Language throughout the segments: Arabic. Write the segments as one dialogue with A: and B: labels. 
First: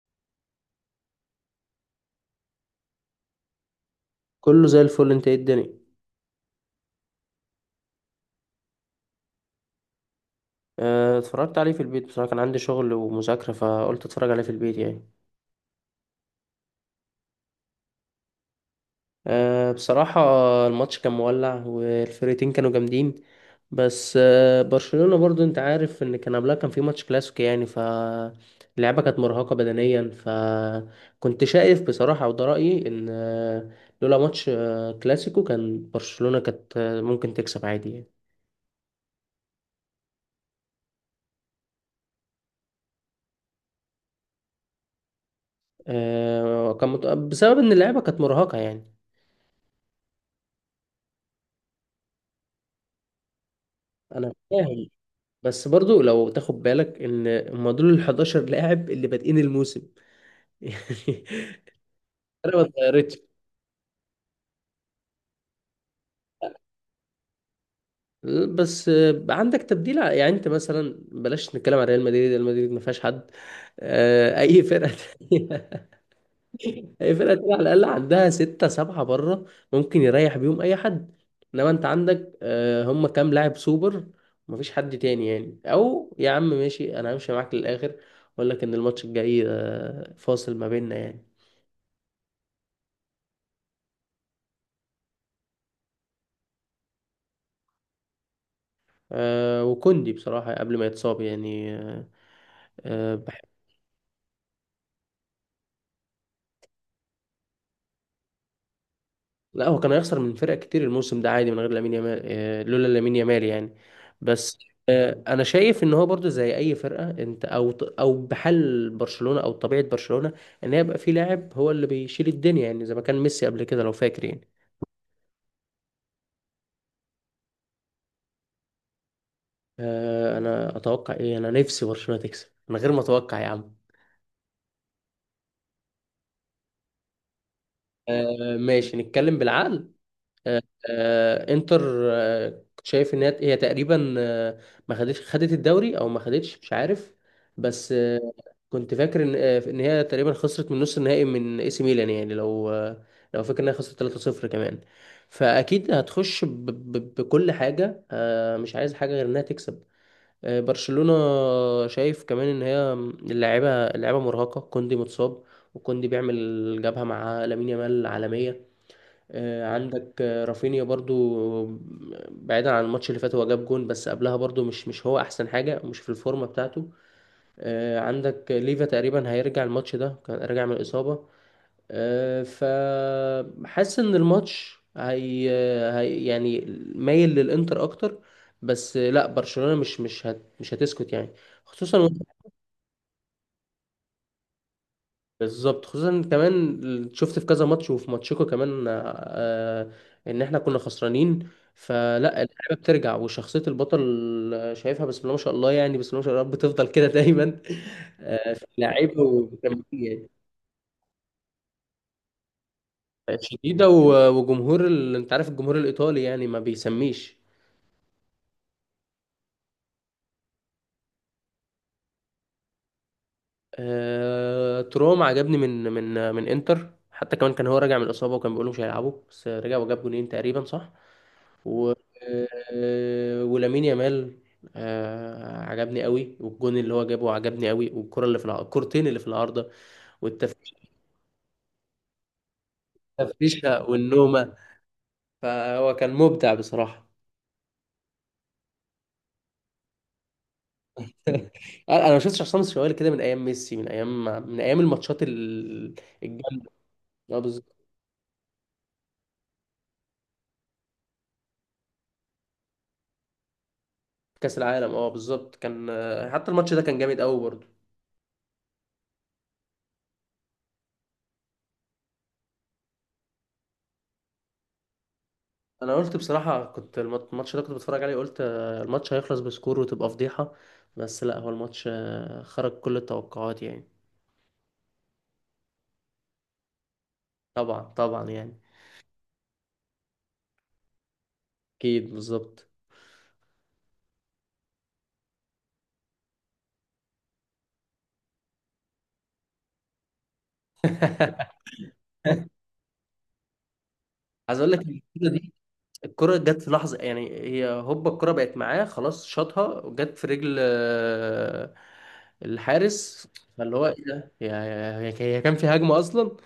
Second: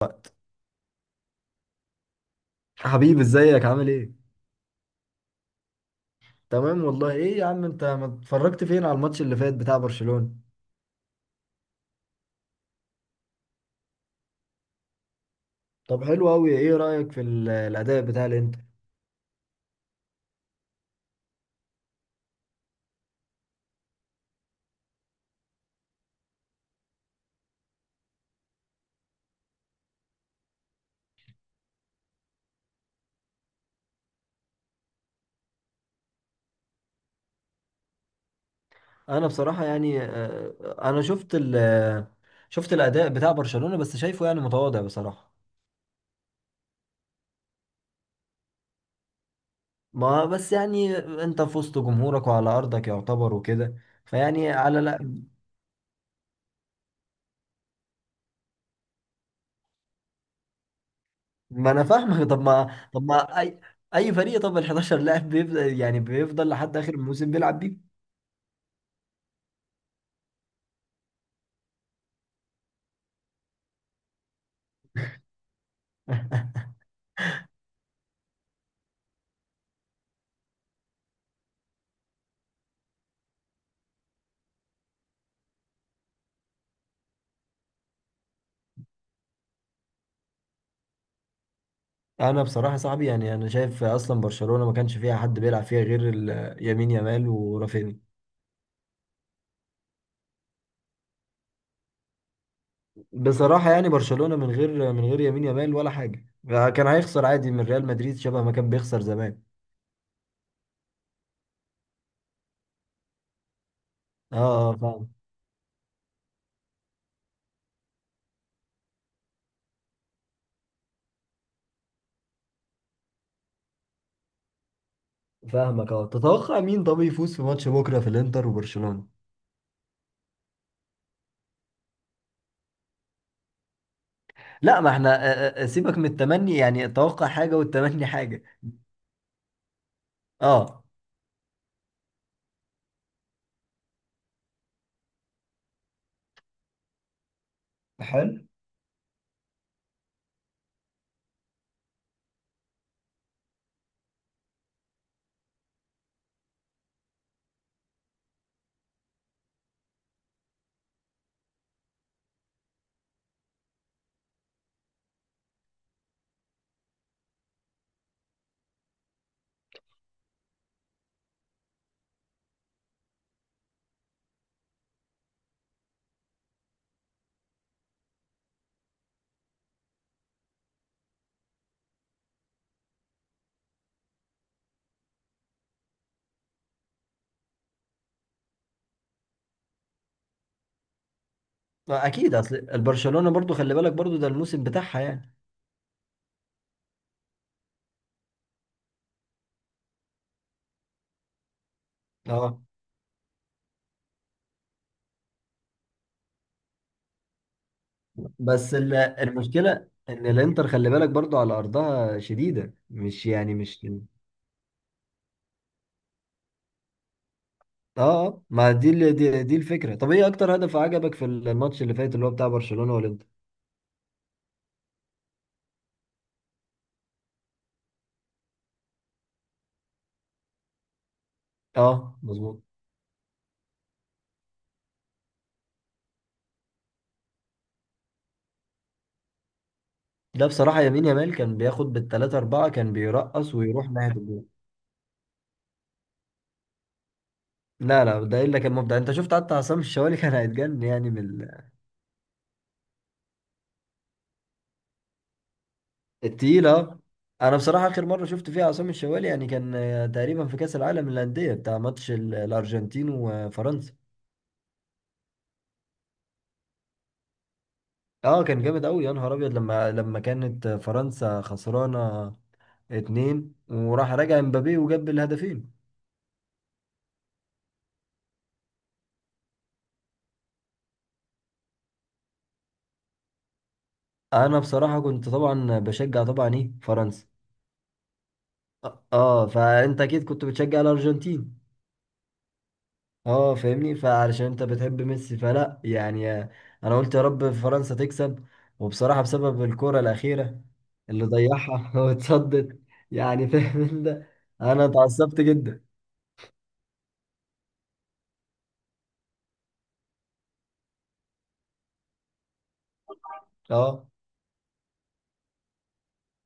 A: وقت. حبيبي ازيك عامل ايه؟
B: كله زي الفل، انت ايه الدنيا؟
A: تمام والله. ايه يا عم انت ما اتفرجت فين على الماتش اللي فات بتاع برشلونة؟
B: اه، اتفرجت عليه في البيت، بصراحة كان عندي شغل ومذاكرة فقلت اتفرج عليه في البيت يعني.
A: طب حلو قوي. ايه رأيك في الاداء بتاع الانتر؟
B: اه، بصراحة الماتش كان مولع والفرقتين كانوا جامدين. بس برشلونة برضو انت عارف ان كان قبلها كان في ماتش كلاسيكو يعني، فاللعبة كانت مرهقة بدنيا، فكنت شايف بصراحة وده رأيي ان لولا ماتش كلاسيكو كان برشلونة كانت ممكن تكسب عادي يعني.
A: انا بصراحة يعني انا شفت الاداء بتاع برشلونة بس شايفه يعني متواضع بصراحة.
B: اه، بسبب ان اللعبة كانت مرهقة يعني.
A: ما بس يعني انت في وسط جمهورك وعلى ارضك يعتبر وكده،
B: انا
A: فيعني على
B: فاهم،
A: لا.
B: بس برضو لو تاخد بالك ان هم دول ال 11 لاعب اللي بادئين الموسم يعني.
A: ما انا فاهمك طب
B: انا ما
A: ما طب
B: اتغيرتش،
A: ما اي اي فريق، طب ال 11 لاعب بيفضل يعني بيفضل لحد اخر الموسم بيلعب بيه.
B: بس عندك تبديل يعني انت مثلا بلاش نتكلم عن ريال مدريد ما فيهاش حد. اي فرقه تانية. اي فرقه تانية على الاقل عندها ستة سبعة بره، ممكن يريح بيهم اي حد، انما انت عندك هم كام لاعب سوبر، ما فيش حد تاني يعني. او يا عم ماشي، انا همشي معاك للاخر، اقول لك ان الماتش الجاي فاصل ما بيننا يعني.
A: انا بصراحه يا صاحبي يعني انا شايف اصلا برشلونه ما كانش فيها حد بيلعب فيها غير يمين يامال ورافينيا.
B: وكوندي بصراحة قبل ما يتصاب يعني بحب.
A: بصراحه يعني برشلونه من غير يمين يامال ولا حاجه، كان هيخسر عادي من ريال مدريد شبه ما كان بيخسر زمان.
B: لا هو كان هيخسر من فرق كتير الموسم ده عادي من غير لامين يامال، لولا لامين يامال يعني.
A: اه.
B: بس
A: اه فاهم.
B: انا شايف ان هو برضو زي اي فرقة انت، او بحال برشلونة طبيعة برشلونة، ان يبقى في لاعب هو اللي بيشيل الدنيا، يعني زي ما كان ميسي قبل كده لو فاكر يعني.
A: فاهمك اه. تتوقع مين طب يفوز في ماتش بكره في الانتر وبرشلونه؟
B: انا اتوقع ايه؟ انا نفسي برشلونة تكسب من غير ما اتوقع يا عم.
A: لا ما احنا سيبك من التمني، يعني التوقع حاجه والتمني حاجه.
B: ماشي نتكلم بالعقل. آه،
A: اه.
B: انتر، كنت شايف ان هي تقريبا، ما خدتش خدت الدوري او ما خدتش مش عارف، بس
A: حلو.
B: كنت فاكر ان ان هي تقريبا خسرت من نص النهائي من اي سي ميلان يعني، لو لو فاكر انها خسرت 3-0 كمان، فاكيد هتخش بكل حاجه، مش عايز حاجه غير انها تكسب، برشلونه. شايف كمان ان هي اللاعيبه مرهقه، كوندي متصاب، وكوندي بيعمل جبهه مع لامين يامال عالميه. عندك رافينيا برضو، بعيدا عن الماتش اللي فات هو جاب جون، بس قبلها برضو مش هو احسن حاجة، مش في الفورمة بتاعته. عندك ليفا تقريبا هيرجع، الماتش ده كان راجع من الإصابة. فحاسس ان الماتش هي يعني مايل للإنتر اكتر. بس لا برشلونة مش هتسكت يعني، خصوصا.
A: اكيد اصل البرشلونه برضو خلي بالك برضو ده الموسم بتاعها يعني.
B: بالظبط، خصوصا كمان شفت في كذا ماتش وفي ماتشكو كمان آه، ان احنا كنا خسرانين، فلا.
A: اه
B: اللعيبه بترجع وشخصيه البطل، شايفها بسم الله ما شاء الله يعني، بسم الله ما شاء الله رب تفضل كده دايما. في
A: بس
B: اللعيبه
A: المشكلة ان
B: ومكملين.
A: الانتر خلي بالك برضو على ارضها شديدة، مش
B: يعني
A: يعني مش
B: شديده
A: اه.
B: وجمهور انت عارف الجمهور الايطالي يعني ما بيسميش.
A: ما دي دي الفكرة. طب ايه اكتر هدف عجبك في الماتش اللي فات اللي هو بتاع برشلونة والانتر؟
B: تروم عجبني من انتر، حتى كمان كان هو راجع من الاصابه وكان بيقولوا مش هيلعبوا، بس رجع وجاب جونين تقريبا صح. و
A: اه مظبوط.
B: ولامين يامال عجبني قوي، والجون اللي هو جابه عجبني قوي، والكره اللي في الكرتين اللي في العارضه
A: ده بصراحة يمين يامال كان بياخد بالتلاتة أربعة كان بيرقص
B: والتفريشه
A: ويروح ناحية الجول.
B: والنومه، فهو كان مبدع بصراحه.
A: لا لا ده إلا كان مبدع. أنت شفت حتى عصام الشوالي كان هيتجن يعني من
B: انا ما شفتش عصام الشوالي كده من ايام ميسي، من ايام، من ايام الماتشات
A: التقيل
B: الجامده.
A: اه.
B: اه
A: أنا
B: بالظبط.
A: بصراحة آخر مرة شفت فيها عصام الشوالي يعني كان، تقريبا في كأس العالم للأندية بتاع ماتش الأرجنتين وفرنسا.
B: كاس العالم اه بالظبط كان حتى الماتش ده كان جامد قوي برضه.
A: اه كان جامد قوي يا نهار ابيض، لما كانت فرنسا خسرانه اتنين وراح راجع امبابي وجاب الهدفين.
B: انا قلت بصراحه كنت الماتش ده كنت بتفرج عليه قلت الماتش هيخلص بسكور وتبقى فضيحه، بس لا هو الماتش خرج كل التوقعات يعني.
A: انا بصراحه كنت طبعا بشجع طبعا ايه فرنسا.
B: طبعا طبعا يعني.
A: اه، فانت اكيد كنت بتشجع الارجنتين.
B: اكيد بالظبط.
A: اه فاهمني، فعلشان انت بتحب ميسي فلا يعني. انا قلت يا رب فرنسا تكسب، وبصراحه بسبب الكره الاخيره اللي ضيعها واتصدت، يعني فاهم انت.
B: عايز اقول لك
A: انا
B: الكره
A: اتعصبت
B: دي،
A: جدا.
B: الكره جت في لحظه يعني، هي هوبا الكره بقت معاه خلاص شاطها وجت في رجل الحارس، فاللي هو
A: اه
B: ايه ده، هي كان في هجمه اصلا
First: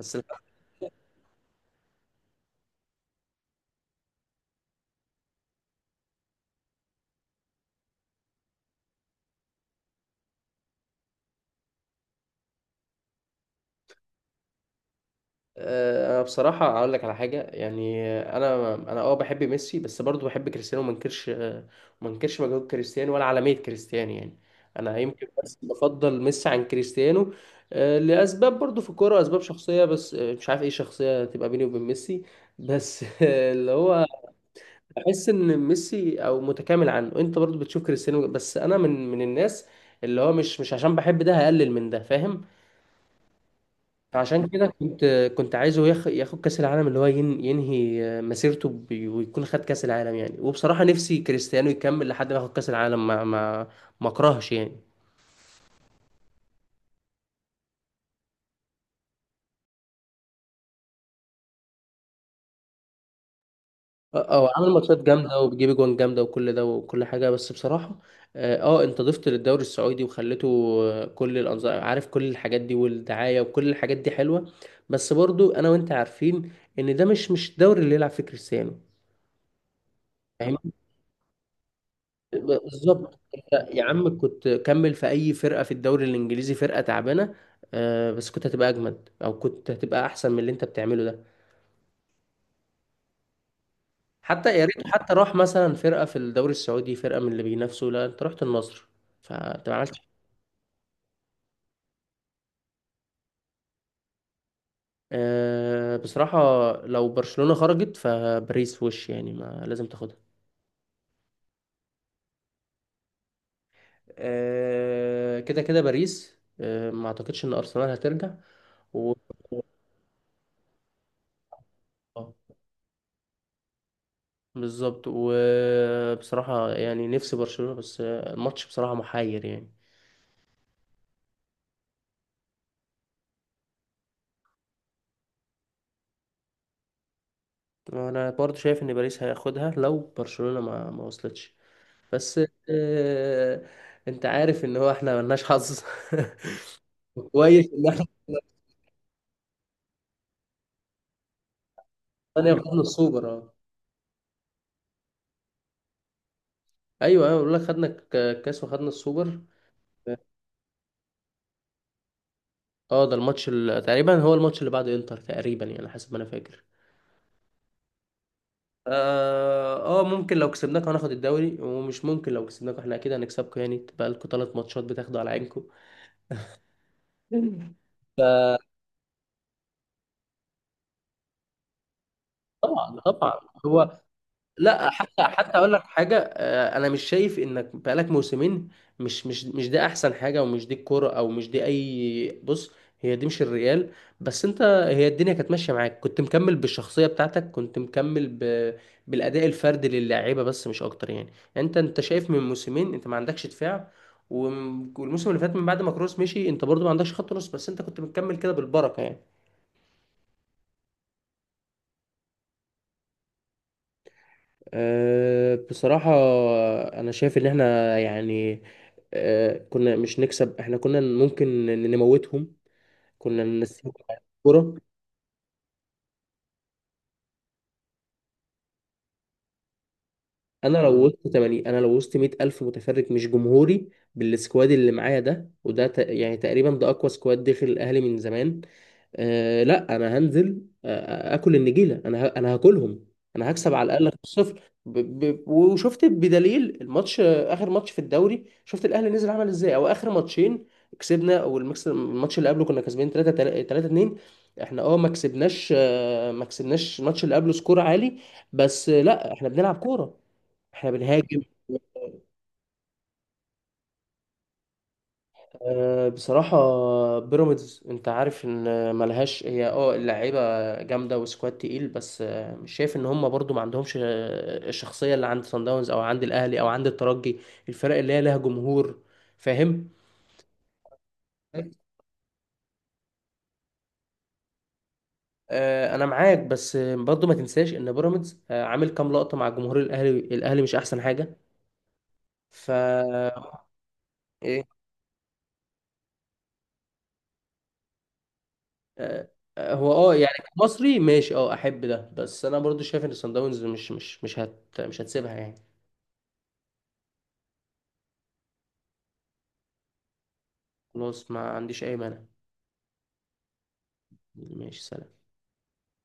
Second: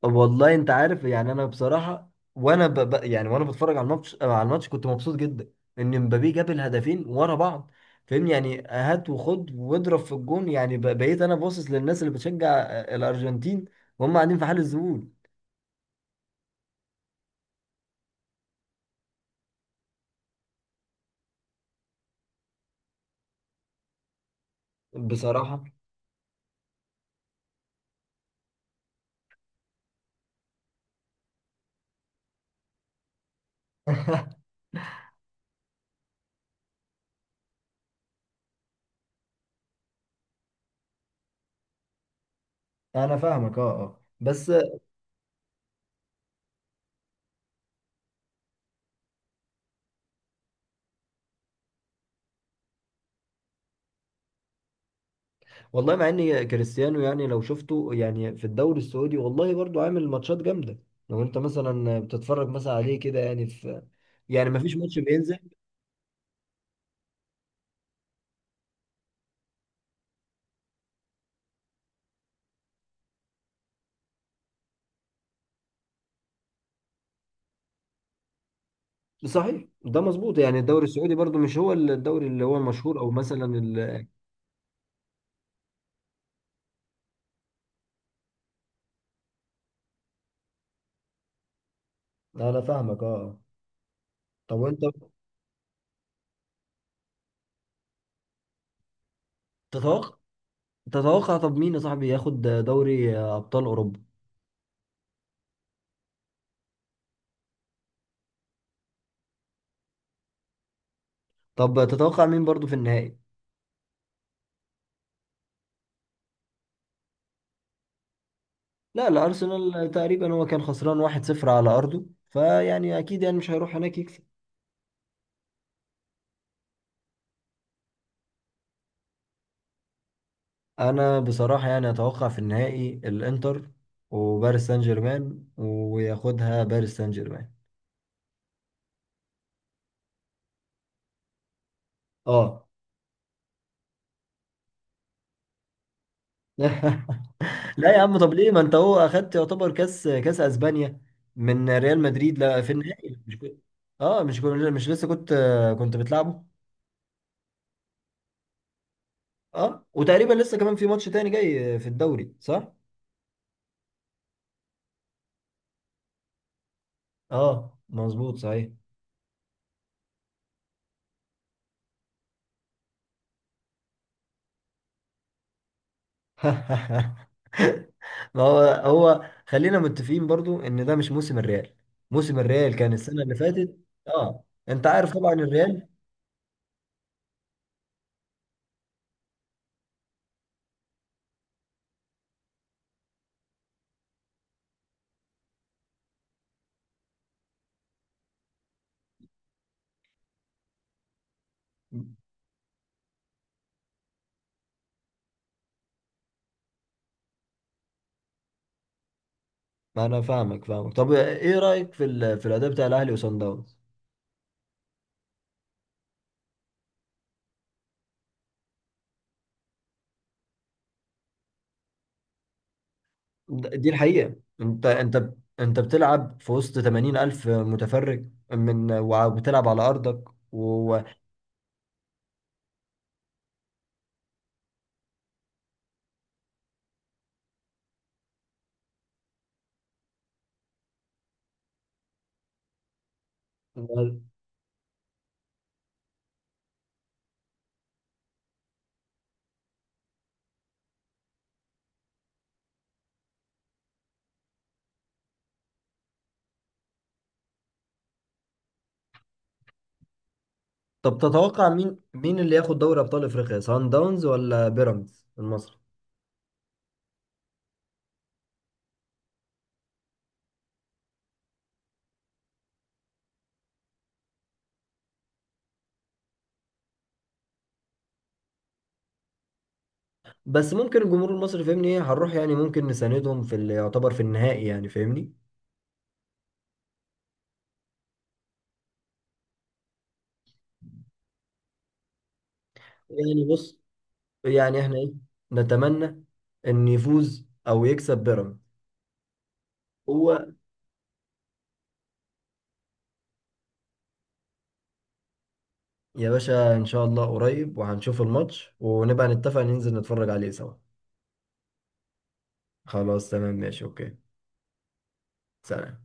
B: بس.
A: والله انت عارف يعني انا بصراحه، يعني وانا بتفرج على الماتش آه، على الماتش كنت مبسوط جدا ان مبابي جاب الهدفين ورا بعض. فاهمني يعني هات وخد واضرب في الجون، بقيت انا باصص للناس اللي بتشجع الارجنتين وهم قاعدين في حال الذهول.
B: انا بصراحه اقول لك على حاجه يعني، انا اه بحب ميسي، بس برضو بحب كريستيانو وما انكرش، ما انكرش مجهود كريستيانو ولا عالميه كريستيانو يعني. انا يمكن بس
A: بصراحه.
B: بفضل ميسي عن كريستيانو، لاسباب برضو في الكوره، اسباب شخصيه بس مش عارف ايه شخصيه تبقى بيني وبين ميسي بس اللي هو بحس ان ميسي او متكامل عنه، انت برضو بتشوف كريستيانو، بس انا من الناس اللي هو مش عشان بحب ده هقلل من ده فاهم.
A: انا فاهمك اه اه
B: فعشان
A: بس
B: كده كنت عايزه ياخد كأس العالم، اللي هو ينهي مسيرته ويكون خد كأس العالم يعني. وبصراحة نفسي كريستيانو يكمل لحد ما ياخد كأس العالم ما اكرهش يعني.
A: والله مع ان كريستيانو يعني لو شفته يعني في الدوري السعودي والله برضو عامل ماتشات جامده. لو انت مثلا بتتفرج مثلا عليه كده يعني في،
B: اه
A: يعني
B: هو عامل
A: مفيش
B: ماتشات
A: ماتش بينزل.
B: جامدة وبيجيب اجوان جامدة وكل ده وكل حاجة، بس بصراحة اه انت ضفت للدوري السعودي وخليته كل الانظار، عارف كل الحاجات دي والدعاية وكل الحاجات دي حلوة، بس برضو انا وانت عارفين ان ده مش الدوري اللي يلعب فيه كريستيانو.
A: صحيح ده مظبوط. يعني الدوري السعودي برضو مش هو الدوري اللي هو المشهور او
B: بالظبط،
A: مثلا
B: أنت يا عم كنت كمل في اي فرقه في الدوري الانجليزي، فرقه تعبانه بس كنت هتبقى اجمد، او كنت هتبقى احسن من اللي انت بتعمله ده.
A: انا فاهمك اه.
B: حتى
A: طب
B: يا
A: وانت
B: ريت حتى راح مثلا فرقه في الدوري السعودي، فرقه من اللي بينافسوا، لا انت رحت النصر، فانت ما عملتش.
A: تتوقع، تتوقع طب مين يا صاحبي ياخد دوري ابطال اوروبا؟
B: بصراحه لو برشلونه خرجت، فباريس وش يعني، ما لازم تاخدها.
A: طب تتوقع مين برضو في النهائي؟
B: كده كده باريس، ما اعتقدش ان ارسنال هترجع
A: لا
B: و...
A: لا ارسنال تقريبا هو كان خسران 1-0 على ارضه فيعني اكيد يعني مش هيروح هناك يكسب.
B: بالظبط. وبصراحة يعني نفسي برشلونة، بس الماتش بصراحة محير يعني.
A: انا بصراحة يعني اتوقع في النهائي الانتر وباريس سان جيرمان، وياخدها باريس سان جيرمان.
B: أنا برضو شايف إن باريس هياخدها لو برشلونة ما وصلتش، بس
A: اه.
B: آه، أنت عارف إن هو إحنا ملناش حظ. كويس إن
A: لا يا
B: إحنا
A: عم طب ليه ما انت هو اخدت يعتبر كاس كاس اسبانيا من ريال مدريد؟
B: ثانية
A: لا في
B: خدنا
A: النهائي
B: السوبر.
A: مش
B: أه
A: كنت، اه مش كنت مش لسه كنت، كنت بتلعبه.
B: أيوه أيوه، بقول لك خدنا الكاس وخدنا السوبر.
A: اه وتقريبا لسه كمان في ماتش تاني جاي في الدوري صح؟
B: أه ده الماتش تقريبا هو الماتش اللي بعد إنتر تقريبا يعني، حسب ما أنا فاكر.
A: اه مظبوط صحيح.
B: اه ممكن لو كسبناك هناخد الدوري، ومش ممكن لو كسبناك احنا اكيد هنكسبكم يعني، تبقى لكم ثلاث ماتشات بتاخدوا على عينكم
A: ما هو هو خلينا متفقين برضو ان ده مش موسم الريال. موسم الريال كان
B: فطبعا
A: السنة اللي
B: طبعا.
A: فاتت.
B: هو
A: اه. انت
B: لا
A: عارف
B: حتى
A: طبعا
B: حتى اقول لك
A: الريال.
B: حاجه انا مش شايف انك بقالك موسمين، مش ده احسن حاجه، ومش دي الكوره، او مش دي اي، بص، هي دي مش الريال. بس انت، هي الدنيا كانت ماشيه معاك، كنت مكمل بالشخصيه بتاعتك، كنت مكمل بالاداء الفردي للاعيبه بس مش اكتر يعني. يعني انت شايف من موسمين انت ما عندكش دفاع، والموسم اللي فات من بعد ما كروس مشي انت برضو ما عندكش خط نص، بس انت كنت مكمل كده بالبركه يعني.
A: ما انا فاهمك. طب ايه رأيك في في الاداء بتاع الاهلي وصن داونز؟
B: أه، بصراحة أنا شايف إن إحنا يعني أه، كنا مش نكسب، إحنا كنا ممكن نموتهم، كنا
A: دي
B: ننسيهم على
A: الحقيقة.
B: الكورة.
A: انت انت بتلعب في وسط 80 ألف متفرج من وبتلعب على أرضك
B: انا لو وسط 80، انا لو وسط 100 الف متفرج مش جمهوري، بالسكواد اللي معايا ده وده يعني تقريبا ده اقوى سكواد داخل الاهلي من زمان. آه لا انا هنزل اكل النجيله، انا انا هاكلهم، انا هكسب على الاقل
A: و-
B: 5-0. وشفت بدليل الماتش اخر ماتش في الدوري، شفت الاهلي نزل عمل ازاي، او اخر ماتشين كسبنا، والمكس الماتش اللي قبله كنا كسبانين 3 3 2. احنا اه ما كسبناش ما كسبناش الماتش اللي قبله سكور عالي، بس لا احنا بنلعب كوره، احنا
A: طب
B: بنهاجم.
A: تتوقع مين مين اللي ياخد دوري أبطال أفريقيا، سان داونز ولا بيراميدز المصري؟
B: بصراحة بيراميدز انت عارف ان ملهاش هي اه اللعيبة جامدة وسكواد تقيل، بس مش شايف ان هم برضو ما عندهمش الشخصية اللي عند صن داونز او عند الاهلي او عند الترجي، الفرق اللي هي لها جمهور، فاهم.
A: بس ممكن الجمهور المصري فاهمني ايه هنروح يعني ممكن نساندهم في اللي يعتبر في النهائي، يعني فاهمني.
B: انا معاك، بس برضو ما تنساش ان بيراميدز عامل كام لقطة مع جمهور الاهلي، الاهلي مش احسن حاجة، ف
A: يعني بص،
B: إيه.
A: يعني احنا ايه، نتمنى ان يفوز او يكسب بيراميدز.
B: آه، هو اه يعني
A: هو
B: مصري ماشي، اه احب ده، بس انا برضو شايف ان صن داونز مش هتسيبها يعني.
A: يا باشا ان شاء الله قريب وهنشوف الماتش ونبقى نتفق ننزل نتفرج عليه سوا.
B: خلاص ما عنديش اي مانع.
A: خلاص تمام ماشي اوكي.
B: ماشي سلام.
A: سلام.